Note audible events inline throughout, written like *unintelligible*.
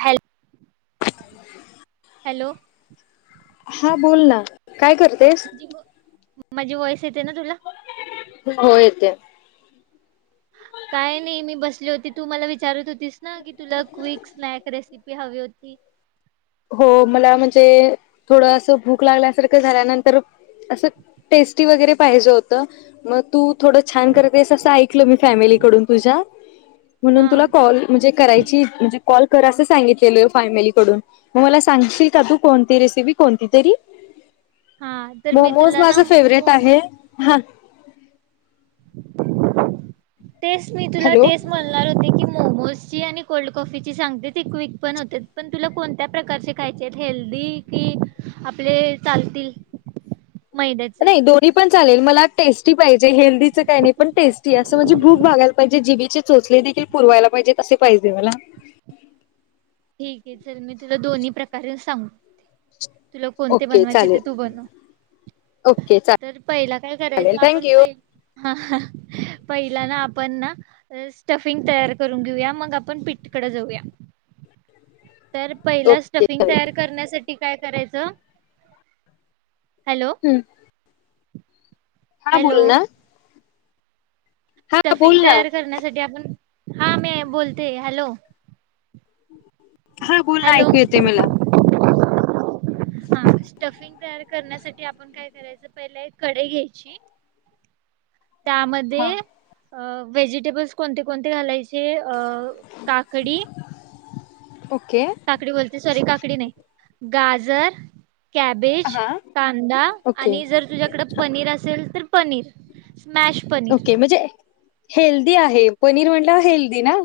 Hello hello हा बोल ना! काय करतेस? माझी माझी वॉइस येते ना तुला? हो येतेय! काय नाही मी बसले होते! तू मला विचारत होती! तेचना की तुला क्वीिक स्नॅक रेसिपी हवी होती! हो मला म्हणजे थोडं अस भूक लागल्यासारखं झाल्यानंतर असं टेस्टी वगैरे पाहिजे होत! मग तू थोडं छान करतेस! असं ऐकलं मी फॅमिलीकडून तुझ्या! हा म्हणून तुला कॉल म्हणजे करायची म्हणजे कॉल कर! असं सांगितलेल फॅमिलीकडून मग मला सांगशील का तू कोणती रेसिपी? कोणती तरी? हा तर मी मोमोज तुला माझ ना फेवरेट मोमो आहे हा! तेच मी तुला हॅलो तेच म्हणणार होती की मोमोज आणि कोल्ड कॉफी ची सांगते! ती क्विंक पण होते! पण तुला कोणत्या प्रकारचे खायचे? हेल्दी कि आपले चालतील मैद्याचे नाही दोन्ही पण चालेल मला टेस्टी पाहिजे! हेल्दीचं काही नाही! पण टेस्टी असं! म्हणजे भूक भागायला पाहिजे जिभेची चोचले देखील पुरवायला पाहिजे! कसे पाहिजे मला? खिडकीत तर मी तुला दोन्ही प्रकारे सांग तुला कोणते ओके बनवायचे! ते चालेल तू बनव! ओके तर पहिला काय चालेल करायचं? आपण थँक्यू पहि पहिला ना! आपण ना स्टफिंग तयार करून घेऊया, मग आपण पीठकडे जाऊया. तर पहिला ओके स्टफिंग चालेल तयार करण्यासाठी काय करायचं? हॅलो. हां हॅलो बोल ना. हा स्टफिंग बोल ना तयार करण्यासाठी आपण हा मी बोलते! हॅलो. हा बोल ना! हॅलो ऐकू येतय मला! हा, स्टफिंग तयार करण्यासाठी आपण काय करायचं? पहिले एक कढई घ्यायची. हा त्यामध्ये अ, व्हेजिटेबल्स कोणते कोणते घालायचे? अ, काकडी ओके काकडी बोलते! सॉरी, काकडी नाही! गाजर कॅबेज, हा कांदा ओके आणि जर तुझ्याकडं पनीर असेल तर पनीर. स्मॅश पनीर. ओके म्हणजे हेल्दी आहे. पनीर म्हणलं हेल्दी ना?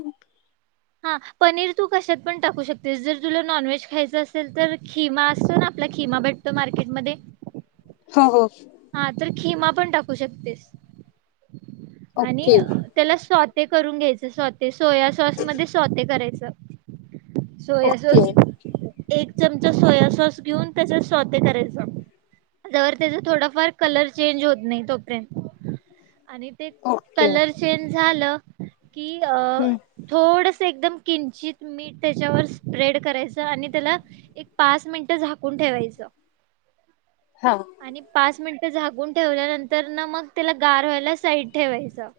हा पनीर तू कशात पण टाकू शकतेस जर तुला नॉनव्हेज खायचं असेल तर खिमा असतो ना आपला खिमा भेटतो मार्केटमध्ये. हो हो. हा तर खिमा पण टाकू शकतेस. आणि ओके त्याला स्व ते करून घ्यायचं स्वते, सोया सॉस मध्ये स्वते करायचं. सोय ओके सॉस एक चमचा सोया सॉस घेऊन त्याच्या स्वते करायच त्यावर त्याचा थोड फार कलर चेंज होत नाही, तोपर्यंत. आणि ते ओके कलर चेंज झालं. कि हं, थोड एकदम किंचित मीठ त्याच्यावर स्प्रेड करायचं आणि त्याला एक पाच मिनट झाकून ठेवायचं. हा. आणि पाच मिनिट झाकून ठेवल्यानंतर ना मग त्याला गार व्हायला साईड ठेवायचं.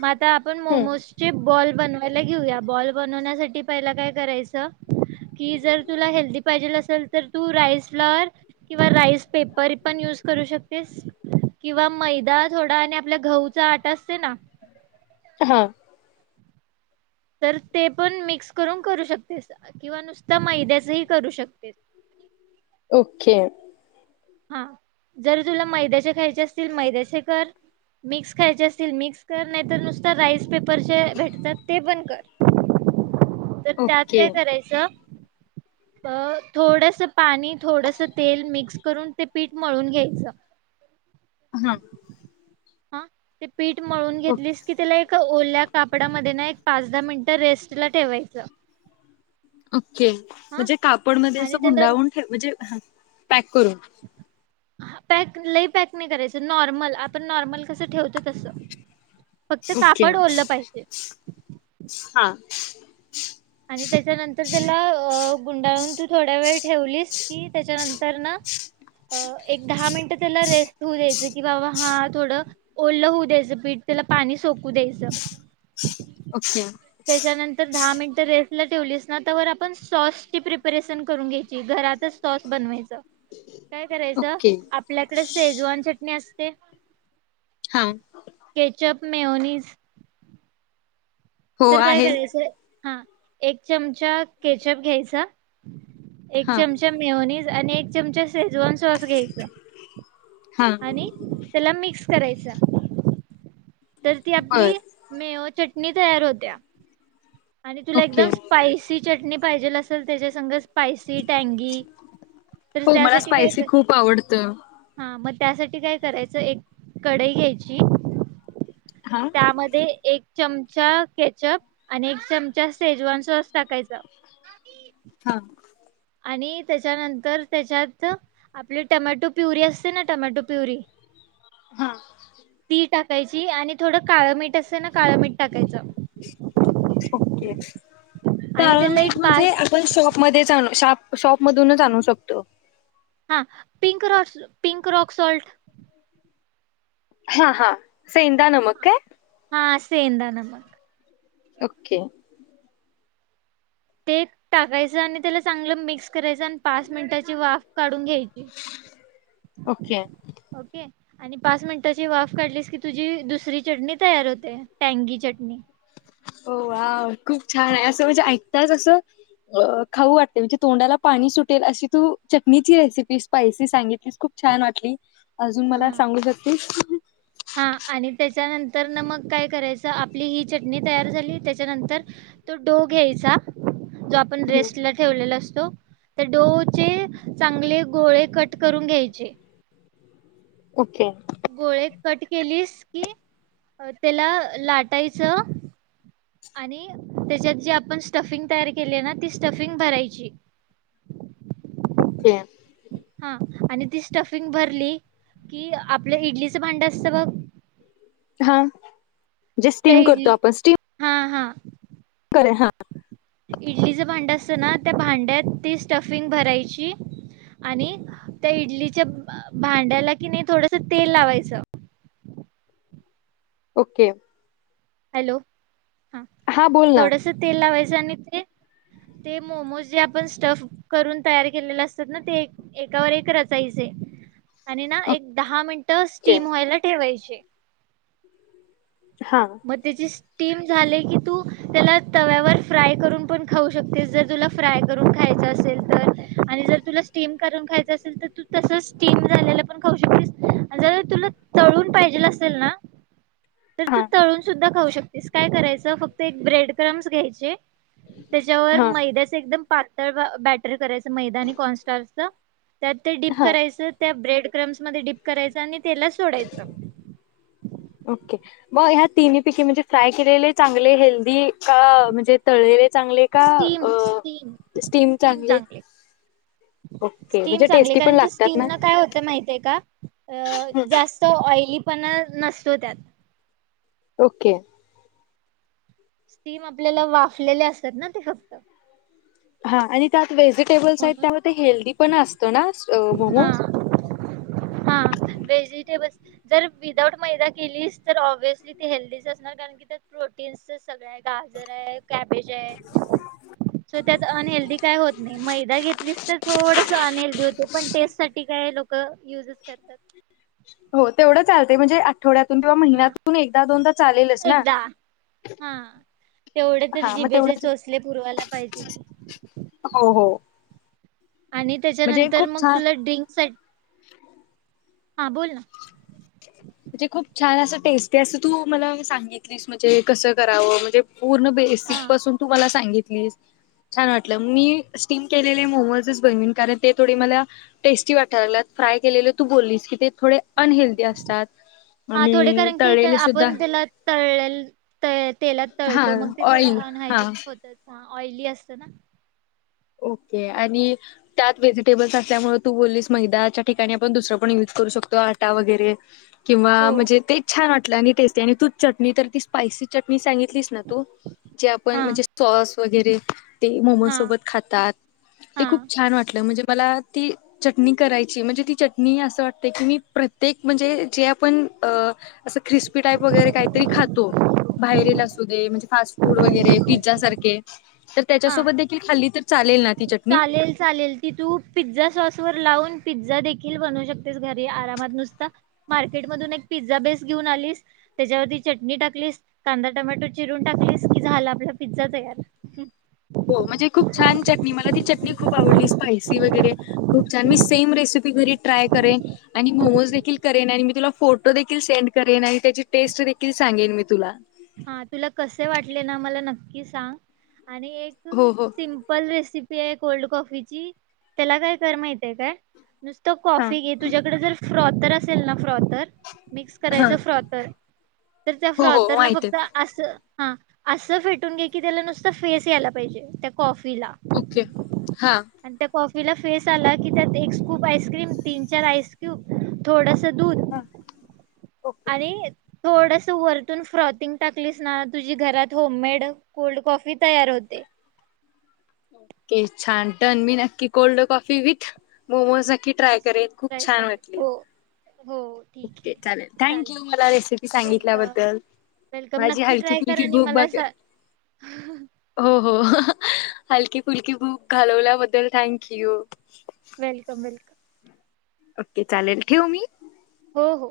म आता आपण हं, मोमो ब बनवायला घेऊया, बॉल बनवण्यासाठी पहिला, काय करायच, की जर तुला हेल्दी पाहिजे असेल तर तू रास फ्ल किंवा राईस पेपर पण युज करू शकतेस किंवा मैदा थोडा आणि आपल्या गहूचा आटा असते ना. हा तर ते पण मिक्स करून करू शकतेस किंवा नुसत मैद्याचही करू शकतेस. ओके. हा जरी तुला मैद्याचे खायचे असतील मैद्याचे कर मिक्स, खायचे असतील मिक्स कर, नाहीतर नुसत राइस पेपरचे भेटतात ते पण कर,. तर त्यात ओके काय करायचं. अ थोडस पाणी थोडस तेल मिक्स करून ते पीठ मळून घ्यायचं.. हा हा ते पीठ मळून ओके घेतलीस की त्याला एका ओल्या कापडामध्ये ना एक पाच दहा मिनिट रेस्ट ला ठेवायचं. ओके हा म्हणजे कापड मध्ये आणि असं त्याला गुंडाळून ठे म्हणजे पॅक करू. पॅक लई पॅक नाही करायचं नॉर्मल आपण नॉर्मल कसं ठेवतो तस. फक्त ओके कापड ओल्हं पाहिजे. हा आणि त्याच्यानंतर त्याला अ गुंडाळून तू थोड्या वेळ ठेवलीस कि त्याच्यानंतर, न अ एक दहा मिनिट त्याला रेस्ट होऊ द्यायचं, कि बाबा हा थोडं ओढलं होऊ द्यायचं पीठ त्याला पाणी सोकू द्यायचं. ओके. त्याच्यानंतर दहा मिनिटं रेस्ट ठेवलीस ना, तवर आपण सॉस ची प्रिपरेशन करून घ्यायची, घरातच सॉस बनवायच. काय करायचं ओके आपल्याकडे सेजवान चटणी अस ते. हा केचप मेओनिज. हो तर काय आहे करायचं, हा एक चमचा केचप घ्यायचा. एक हा चमचा मिओनीज आणि एक चमचा शेजवान सॉस घ्यायचा. हा आणि त्याला मिक्स करायचं. तर ती बर आपली, मेओ चटणी तयार होतीया. आणि तुला ओके एकदम स्पायसी चटणी पाहिजेल असेल. तर त्याच्या सं स्पायसी, टँगी तर हो मला त्यासाठी काय स्पायसी कर खूप आवडतं हा, म त्यासाठी काय करायचं एक कढाई घ्यायची. हा त्यामध्ये एक, चमचा केचअप आणि एक चमचा सेजवान सॉस टाकायचा. हा. आणि त्याच्यानंतर त्याच्यात आपली टमॅटो प्युरी असते, ना टमॅटो प्युरी हा ती टाकायची. आणि थोडं काळं मीठ असतय. ना काळं मीठ टाकायचं. ओके. आणि काळ त्याला मीठ एक म्हणजे पाच आपण शॉप मध्ये श शॉप मधूनच आणू शकतो. हा pink raw pink rock salt हा हा सेदा नमक काय? हा सेदा नमक, ओके. ते टाकायचं. आणि त्याला चांगलं मिक्स करायचं. आणि पाच मिनिटाची वाफ काढुन घ्यायची. ओके ओके आणि पाच मिनिटाची वाफ काढलीस की, तुझी दुसरी चटणी तयार होते. टँगी चटणी ओ वाव! खूप छान आहे. असं म्हणजे ऐकताच असं अ खाऊ वाटते, म्हणजे तोंडाला पाणी सुटेल अशी तू चटणीची रेसिपी स्पायसी सांगितलीस खूप छान वाटली. अजून मला हा सांगू शकतीस. हा आणि त्याच्यानंतर ना मग काय करायचं आपली ही चटणी तयार झाली त्याच्यानंतर तो डो घ्यायचा. जो आपण रेस्ट ला ठेवलेला असतो. तर डोचे चांगले गोळे कट करून घ्यायचे. ओके. गोळे कट केलीस की त्याला लाटायचं आणि त्याच्यात जी आपण स्टफिंग तयार केली ना ती स्टफिंग भरायची. *unintelligible* हा आणि ती स्टफिंग भरली की आपलं इडलीचं भांड असतं बघ. हा. जे त्या स्टीम, करतो इडली आपण स्टीम. हा हा करे हा इडलीचं- भांडं असतं ना त्या भांड्यात ती स्टफिंग भरायची आणि त्या इडलीच्या- भांड्याला कि नाही थोडस तेल लावायच. ओके. हॅलो. हा बोल ना थोडस तेल लावायचं. जाने ते मोमोजे आपण स्टफ करून तयार केले असतात ते एकावर रचायचे आणि एक दहा मिन. टस ओके स्टीम व्हायला ठेवायची. हा मग त्याची टीम- झाले की तू त्याला तव्यावर फ्राय करून पण खाऊ शकतेस जर- तुला फ्राय करून खायचं असेल तर आणि जर- तुला स्टीम करून खायचा असेल तर तू तसाच टीम झालेला पण खाऊ शकतो ना ट. तर तू. हा तळून सुद्धा खाऊ शकतेस काय करायचं फक्त एक ब्रेड क्रम्स घ्यायचे. त्याच्यावर हा मैद्याच एकदम पातळ व बॅटर करायच. मैदानी कॉन्स्टचं त्यात ते डीिप हा करायचं त्या ब्रेड विक्रममध्ये डीप करायचा आणि तेलात सोडायचं ओके ब ह्या तिन्ही पिके म्हणजे फ्राय केलेले चांगले हेल्दी का म्हणजे तळलेले चांगले का स्टीम अ स्टीम स्टील चांगले ओके म्हणजे चांगली टेस्टी पण कारण की लागतात स्टीम ना न काय होत माहिती आहे का जास्त ऑली पण नसतो त्यात ओके स्टीम आपल्याला वाफलेले असत ना ते फक्त हा आणि त्यात व्हेजिटेबल्स आहेत म्हणून त्यामध्ये हेल्दीी पण असतो हा नामोज हा व्हेजिटेबल्स जर विदाऊट मैदा केलीस तर ऑब््हसली ती हेल्दीच असणार कारण की त्यात प्रोटीन्स सगळं गाजर कबेज त्यात ऑन हेल्दी काय मैदा घेतलीस तर थोडस अनलदी होते पण टेस्ट साठी काय लोक युजच करतात तेवढं चालंय म्हणजे आठवड्यातून किंवा हा महिन्यातून एकदा दोनदा चालेलच ना एकदा हा तेवढे तर हा मग जिभेचे तेवढं चोचले पुरवायला पाहिजे की हो हो आणि म्हणजे त्याच्यानंतर खूप मग छान तुला ड्रिंक स - - हा बोल ना. म्हणजे खूप छान असं टेस्टी असं तू मला सांगितलीस म्हणजे कसं करावं म्हणजे - - पूर्ण बेसिक हा पासून तुम्हाला सांगितलं. छान वाटलं. मी स्टीम केलेले मोमोजच बनवीन. कारण ते थोडे मला टेस्टी वाटल्यात. फ्राय के तू बोललीस के ते - - थोडे अनहेल्दी असतात. हा थोडे आणि कारण की तळलेले सुद्धा आपण त्याला तळ - - ह त तेलात हा तळतो मग ते थोडं ऑइल हा अनहायजेनिक होतच. हा ऑइली असत ना. ओके आणि त्यात व्हेजिटेबल्स असल्यामुळे तू बोललीस मैदाच्या ठिकाणी आपण दुसरं पण युज करू शकतो. आटा वगैरे. किंवा हो म्हणजे ते छान वाट - - टेस्ट आणि तू चटणी तर ती स्पायसी चटणी सांगित- - सांगितलीस ना तू जे आपण हा म्हणजे सॉस - - वगैरे. ते मोमोज हा सोबत - - खातात ते हा खूप छान वाटलं. म्हणजे - - मला ती चटणी करायची. म्हणजे ती चटणी असं वाटते की मी प्रत्येक म्हणजे जे आपण अ - - असं क्रिस्पी टाईप वगैरे काहीतरी खातो. बाहेरला असू दे म्हणजे फास्ट फूड वगैरे पिझ्झ सारखे - - तर हा त्याच्यासोबत देखील खाली चालेल, चालेल, ती तू पिझ्झा सॉस वर ला पाऊन पिझ्झा देखील बनवू शकतेस घरी आरामात. नुसता मार्केट मधून एक पिझ्झा बेस घेऊन आलीस. त्याच्यावरती चटणी टाकलीस कांदा, टमॅटो, चिरून टाकलीस कि झाला आपला पिझ्झा, तयार. म्हणजे खूप छान चट मी मला ती चटणी खूप आवडली. स्पायसी वगैरे खूप छान मी सेम रेसिपी घरी ट्राय करेन. आणि मोमोज देखील करेन. आणि मी तुला फोटो देखील सेंड करेन, आणि त्याची टेस्ट देखील सांगेन, मी तुला. हा तुला कसे वाटले ना मला नक्की सांग. आणि एक हो हो सिमपल रेसि कोल्ड कॉफीची, त्याला काय कर माहितय काय नुसतं हां कॉफी घे तुझ्याकडे जर फ्रॉ तर असेल ना फ्रॉथर, मिक्स हां करायच फ्रॉथर, तर त्या हो हो फ्रॉथर न माहित आहे फक हा अस फेटून घे की त्याला नुसत फेस यायला पाहिजे त्या कॉ फी ला ओके हां. आण त्या कॉफी तिला फेस आला की त्यात एक स्कूप आईसक्रीम, तीन चार आईसक्यूब, थोड दूध, हां ओके. आणि थोडस वरतून फ्रॉतींग टाकलीस ना तुझी घरात होम मेड, कोल्ड कॉफी, तयार होते. ओके छान टन मी नक्की कोल्ड कॉफी, विथ मोमोज, नक्क की ट्राय मस्त करे खूप ट्राय छान करेल. वाटली. हो हो ठीक ओके आहे चालेल थँक यू चालेल मला रेसिपी वेलकम सांगितल्याबद्दल वेलकम माझी नक्की हलकी, ट्राय कर फुलकी, आणि भूक बघ मला सा हो हो. हलकी, फुलकी, भुक घालवल्याबद्दल thank you. Welcome welcome okay चालेल ठेऊ मी. हो हो!